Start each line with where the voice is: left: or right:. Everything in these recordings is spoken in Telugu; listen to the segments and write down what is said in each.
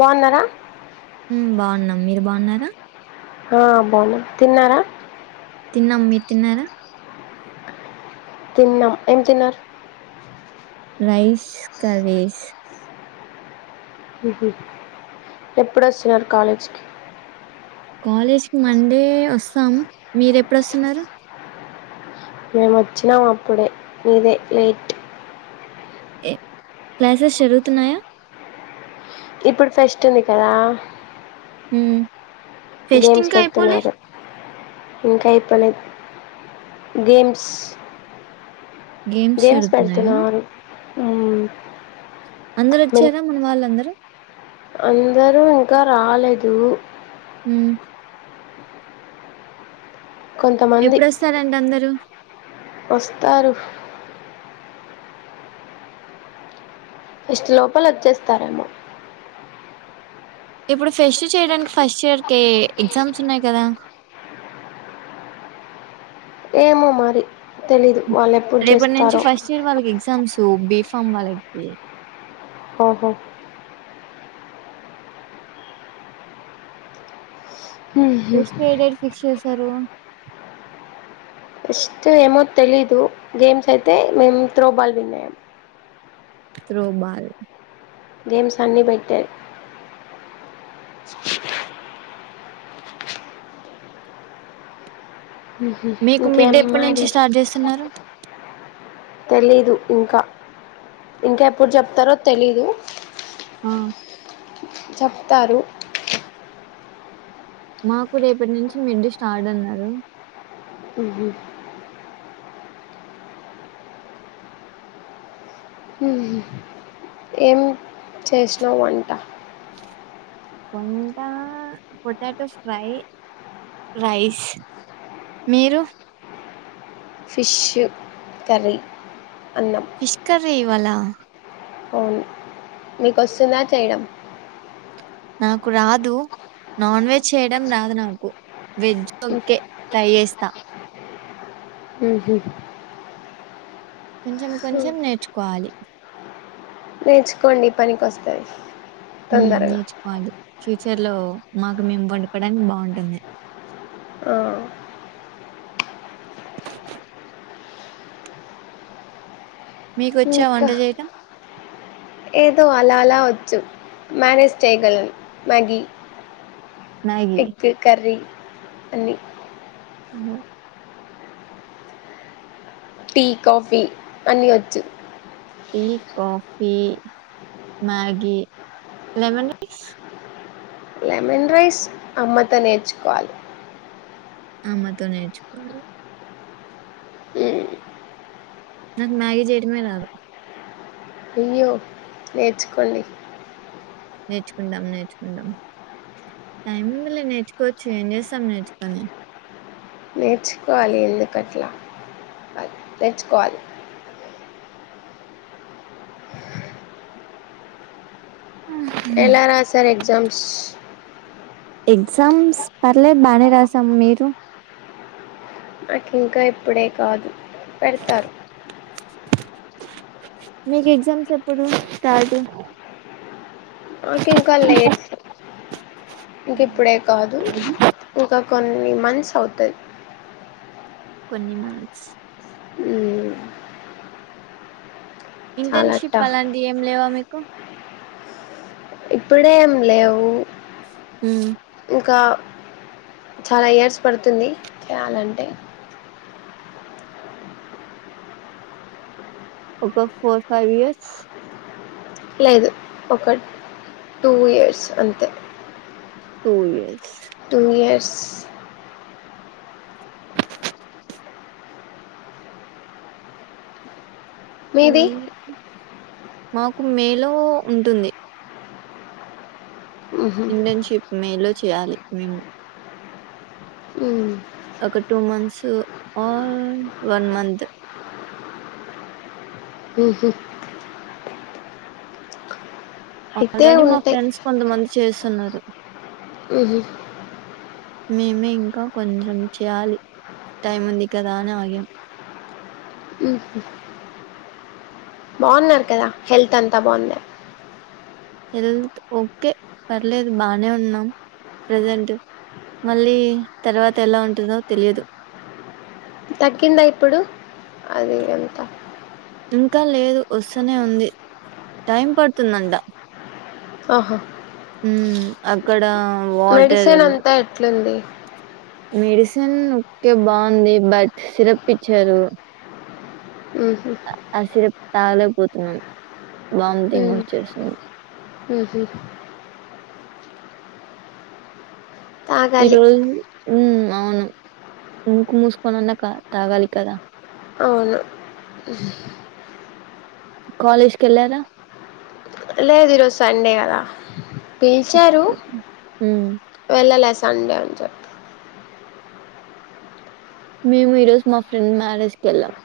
left: బాగున్నారా
right: హ్మ్మ్ బాగున్నాం మీరు బాగున్నారా
left: ఆ బావున్నాం తిన్నారా
right: తిన్నాం మీరు తిన్నారా
left: తిన్నాం ఏం తిన్నారు
right: రైస్ కర్రీస్
left: ఎప్పుడొస్తున్నారు కాలేజీకి
right: కాలేజ్కిమండే వస్తాం మీరెప్పుడొస్తున్నారు
left: మేము వచ్చినాము అప్పుడే నీదే లేట్
right: ఏ క్లాసెస్ జరుగుతున్నాయా
left: ఇప్పుడు ఫెస్ట్ ఉంది కదా
right: హ్మ్మ్
left: గేమ్స్ పెడుతున్నారు ఇంకా ఇప్పలేదు గేమ్స్ గేమ్స్ పెడుతున్నారు హ్మ్మ్
right: అందరు వచ్చారా మన వాళ్ళందరూ
left: అందరూ ఇంకా రాలేదు
right: హ్మ్మ్
left: కొంతమంది
right: ఎప్పుడొస్తారంట అందరుూ
left: వస్తారు పెస్ట్ లోపల వచ్చేస్తారేమో
right: ఇప్పుడు ఫెస్ట్ చేయడానికి ఫస్ట్ ఇయర్ కి ఎగ్జామ్స్ ఉన్నాయి కదా
left: ఏమో మరి తెలీదు వాళ్ళు ఎప్పుడు
right: రేపటి నుంచి
left: చేస్తారో
right: ఫస్ట్ ఇయర్ వాళ్ళకి ఎగ్జామ్స్ బి ఫామ్ వాళ్ళకి
left: ఓహో
right: పెస్ట్ ఏ డేట్ ఫిక్స్ చేసారు
left: పెస్ట్ ఏమో తెలీదు గేమ్స్ అయితే మేము త్రో బాల్ విన్ అయ్యాం
right: త్రో బాల్
left: గేమ్స్ అన్ని పెట్టారు
right: మీకు మిడ్
left: ఇంకేమ్
right: ఎప్పటి
left: మాది
right: నుంచి స్టార్ట్ చేస్తున్నారు?
left: తెలీదు ఇంకా ఇంకా ఎప్పుడు చెప్తారో తెలీదు
right: ఆ
left: చెప్తారు
right: మాకు రేపటి నుంచి మిడ్డ్ స్టార్ట్ అన్నారు
left: ఉ ఏమ్ చేసినావు వంటా
right: కొండ పొటాటో ఫ్రై రైస్ మీరు
left: ఫిషు కర్రీ అన్నం
right: ఫిష్ కర్రీ ఇవాళ
left: అవును మీకు వస్తుఉందా చేయడం
right: నాకు రాదు నాన్ వెజ్ చేయడం రాదు నాకు వెజ్ బకే ట్రై చేస్తా
left: ఉహు
right: కొంచెం కొంచెం నేర్చుకోవాలి
left: నేర్చుకోండి పనికి వస్తాయి
right: మ్ నేర్చుకోవాలి చీట్ ఫ్యచర్ లో మాకు మేము వండుకోడానికి బావుంటుంది
left: ఆ,
right: మీకు వచ్చా
left: ఇంకా
right: వంట చేయటం
left: ఏదో అలా అలా వచ్చు మేనేజ్ చేయగలను మ్యాగీ
right: మ్యాగీ
left: ఎగ్ కర్రీ అన్నీ
right: మ్మ్ ఆ
left: టీ కాఫీ అన్నిీ వచ్చు
right: tea coffee Maggi lemon rice
left: lemon rice అమ్మతో నేర్చుకోవాలి
right: అమ్మతో నేర్చుకోవాలి
left: మ్మ్.
right: నాకు మ్యాగీ చేయటమే రాదు
left: అయ్యో నేర్చుకోండి
right: నేర్చుకుందామ్ నేర్చుకుందామ్ టైమ్ ఉందిలే నేర్చుకోవచ్చు ఎమ్ చేస్తాం నేర్చుకొని
left: నేర్చుకోవాలి ఎందుకట్లా అ నేర్చుకోవాలి ఎలా రాశ్వారు ఎగ్జామ్స్
right: ఎగ్జామ్స్ పర్లేదు బాగానే రాసాం మీరు
left: నాకు ఇంకా ఇప్పుడే కాదు పెడ్ తారు
right: మీకు ఎగ్జామ్స్ ఎప్పుడు స్టార్ట్
left: ఇంకి ఇప్పుడే కాదు ఇంకా కొన్ని మన్స్స్ అవుతాయి
right: కొన్ని మన్స్
left: మ్మ్. చాలా
right: ఇంటర్న్షిప్
left: టఫ్
right: అలాంటి ఏమ్ లేవా మీకు
left: ఇప్పుడే ఏమ్ లేవు
right: మ్మ్
left: ఇంకా చాలా ఇయర్స్ పడుతుఉంది త్యాల్ అంటే
right: ఒక ఫోర్ ఫైవ్ ఇయర్స్
left: లేదు ఒక టూ ఇయర్స్ అంతే
right: two years
left: two years
right: two
left: మీది
right: మాకు మే లో ఉంటుఉంది
left: మ్హూ.
right: ఇంటర్న్షిప్ మె లో చేయాలి మ్
left: ఉ
right: ఒక two months or one month
left: ఉ హు అయితే
right: ఆల్రెడీ మా
left: ఉంటాయి
right: ఫ్రెండ్స్ కొంతమంది చేస్తన్నారు.
left: ఉహు
right: మేమే ఇంకా కొంచెం చేయాలి టైమ్ ఉంది కదా అని ఆగ్యం.
left: ఉ హు బాగున్నారు కదా హెల్త్ అంతా బాగుంద
right: హెల్త్ ఓకే పర్లేదు బానే ఉన్నాం ప్రజెంట్ మళ్ళీ తర్వాత ఎలా ఉంటుందో తెలిదు
left: తగ్గిందా ఇప్పుడు అది ఎంత
right: ఇంకా లేదు వస్తూనే ఉంది టైమ్ పడుతుందంట
left: ఆహా
right: ఉ అక్కడ వాటర్
left: మెడిసినంతా ఎట్లుంది
right: మెడిసిన్ ఓకే బాగుంది బట్ సిరప్ ఇచ్చారు
left: ఉహు
right: ఆ సిరప్ తాగలేకపోతున్నాం వామిటింగ్ వచ్చేస్తది
left: ఉహు
right: ఈ
left: తాగాలి
right: రోజు
left: [inaudible]
right: ముక్కుమూసుకోనన్న తా తాగాలి కదా
left: అవును
right: కాలేజ్ కి యెళ్ళారా
left: లేదు ఈరోజు సండే కదా పిల్చారు
right: ఉమ్,
left: వెళ్ళలా అస్ సండే అనిచెప్తా
right: మేము ఈ రోజు మా ఫ్రెండ్ మ్యారేజ్కి వెళ్ళామ్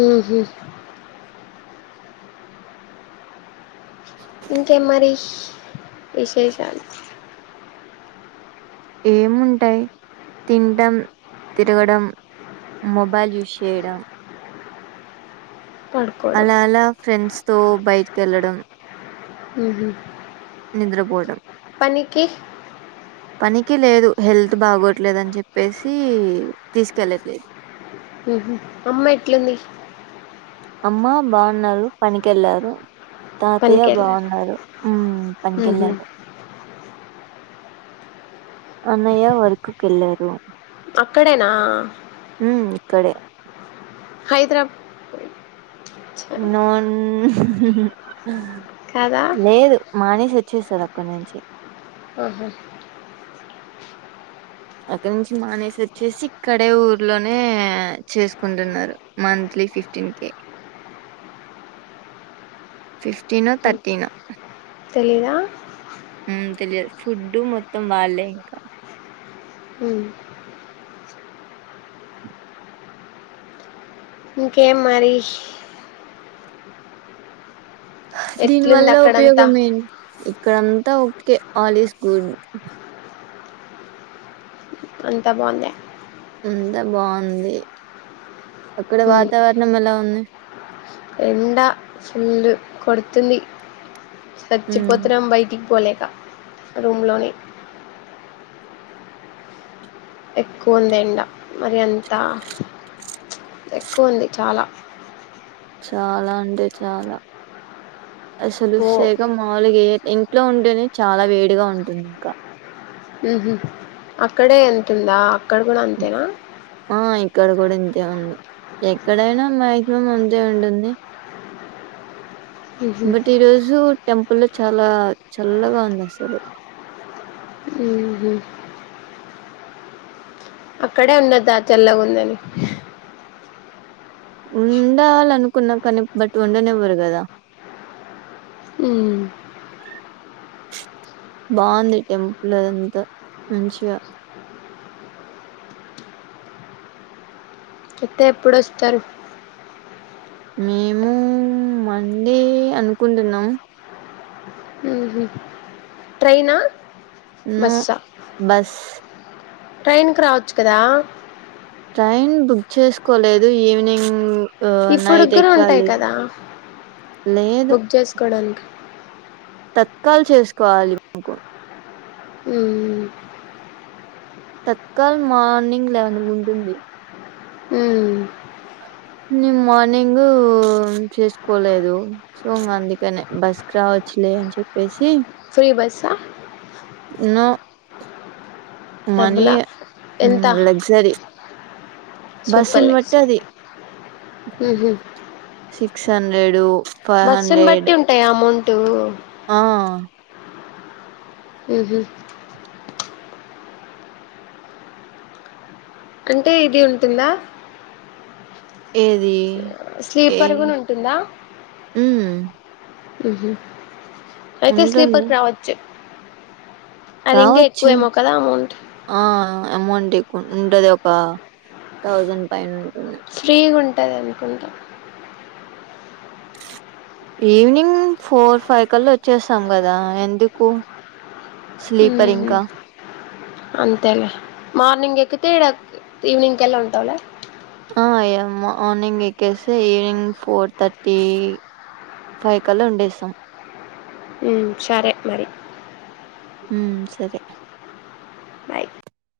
left: ఉహు ఇంకే మరి ఇస్ విశేషాలు
right: ఏముంటాయ్ తిండ్డం తిరగడం మొబైల్ యూస్ చేయడం
left: పడుకోవడం
right: అలా అలా ఫ్రెండ్స్ తో బయటకి వెళ్ళడం
left: ఉహు
right: నిద్రపోడం
left: పనికి
right: పనికి లేదు హెల్త్ బాగోట్లేదని చెప్పేసి తీసుకెళ్ళట్లేదు.
left: ఉహు అమ్మ ఎట్లుంది
right: అమ్మా బాగున్నారు పనికెళ్ళారు తాతయ్య
left: పనికి వెళ్ళాలి
right: బాన్నారు ఉ పనికి
left: ఉహు.
right: కెళ్లాడు. అన్నయ్య వర్క్ కి వెళ్ళారు
left: ఒక్కడేనా
right: ఉ ఇక్కడే
left: హైద్రా ప్
right: నొ న్
left: కాదా
right: లేదు మానేసర్ వచ్చేస్తారు అక్కనుంచి
left: ఓహో
right: అక్కడ నుంచి మానేసి వచ్చేసి ఇక్కడే ఊర్లోనే చేసుకుంటున్నారు మంత్ లి ఫిఫ్టీన్ కె
left: [inaudible]
right: ఫిఫ్టీనో థర్టీనో
left: తెలిదా
right: ఉమ్ తెలియదు ఫుడ్డు మొత్తం వాళ్ళే ఇంకా
left: ఉమ్. ఇంకేం మరి
right: దీని
left: ఎట్లుంది
right: వల్ల
left: అక్కడంతా
right: ఉపయోగం ఎ ఇక్కడంతా ఓకే ఆల్ ఇస్ గుడ్
left: అంతా బాగుందా
right: అంతా బాగుంది అక్కడ వాతావరణం ఎలా ఉంది
left: ఎండా ఫుల్ కొడుతుంది
right: మ్మ్
left: చచ్చిపోతున్నాం బయటికి పోలేక రూమ్ లోనే ఎక్కువ ఉంది ఎంండ మరి అంతా ఎక్కువ ఉంది చాలా
right: చాలా అంటే చాలా అసలు
left: పో
right: సేగం మామూల్ గే ఇంట్లో ఉంటేనే చాలా వేడిగా ఉంటుంది ఇంకా
left: ఉమ్ హ్మ్ అక్కడే ఎంతుందా అక్కడ కూడా అంతేనా
right: ఆ ఇక్కడ కూడా ఇంతే ఉంది ఎక్కడైనా మాక్సిమం అంతే ఉంటుంది బట్ ఈ రోజు టెంపుల్ చాలా చల్లగా ఉంది అసలు
left: ఉమ్ హ్మ్ అక్కడే ఉండదా చల్లగా ఉందని
right: ఉండాలనుకున్న కానీ బట్ ఉండనేవారు కదా
left: ఉమ్
right: బాగుంది టెంపుల్దంతా మంచిగా
left: అతే ఎప్పుడుొస్తారు
right: మేము మండే అనుకుంటున్నాం
left: ట్రైన్ ఆ
right: నో బస్
left: ట్రైన్కి రావచ్చు కదా
right: ట్రైన్ బుక్ చేసుకోలేదు ఈవినింగ్ ఆ
left: ఇప్పుడు
right: నైట్
left: కూడా ఉంటాయి
right: ఎక్కాలి
left: కదా
right: లేదు
left: బుక్ చేసుకోడానికి
right: తత్కాల్ చేసుకోవాలి [inaudible]
left: ఉమ్
right: తత్కాల మార్నింగ్ లవన్ కి ఉంటుంది
left: ఉమ్
right: నేను మార్నింగ్ చేసుకోలేదు సో అందుకనే బస్ కి రావచ్ లే అని చెప్పేసి
left: ఫ్రీ బస్ ఆ
right: నో మనీ
left: డబ్బులా
right: ఉమ్
left: ఎంత
right: లగ్జరి
left: సూపర్
right: బస్సునీ బట్టి
left: లక్స్
right: అది
left: ఉహు
right: సిక్స్ హండ్రెడు ఫైవ్
left: బస్సుని
right: హండ్రెడ్
left: బట్టి ఉంటాయా అమౌంట్
right: ఆ
left: ఉమ్ హ్మ్ అంటే ఇది ఉంటుందా
right: ఏది ఏ
left: స్లీపర్ కూడా ఉంటుందా
right: ఉమ్
left: ఉమ్ హ్మ్ అయితే
right: ఉంటుంది.
left: స్లీపర్స్ రావచ్చు అది ఇంకా
right: రావచ్చు
left: ఎక్కువేమో కదా అమౌంట్
right: ఆ అమౌంట్ ఎక్కువ ఉం ఉంటది ఒక థౌజండ్ పైన ఉంటుంది
left: ఫ్రీగా ఉంటుంది అనుకుంటా
right: ఈవినింగ్ ఫోర్ ఫైవ్ కలా వచ్చేస్తాం కదా ఎందుకు స్లీపర్
left: ఉహు
right: ఇంకా
left: అంతేలే మార్నింగ్ ఎకితేేడా ఈవినింగ్కెళ్లా ఉంటావ్లె
right: ఆ ఎమార్నింగ్ ఎక్కేసె ఈనింగ్ ఫోర్ థర్టీ వైకల్ల ఉండేసం
left: మ్ సరే మరి
right: మ్ సరే
left: బాయ్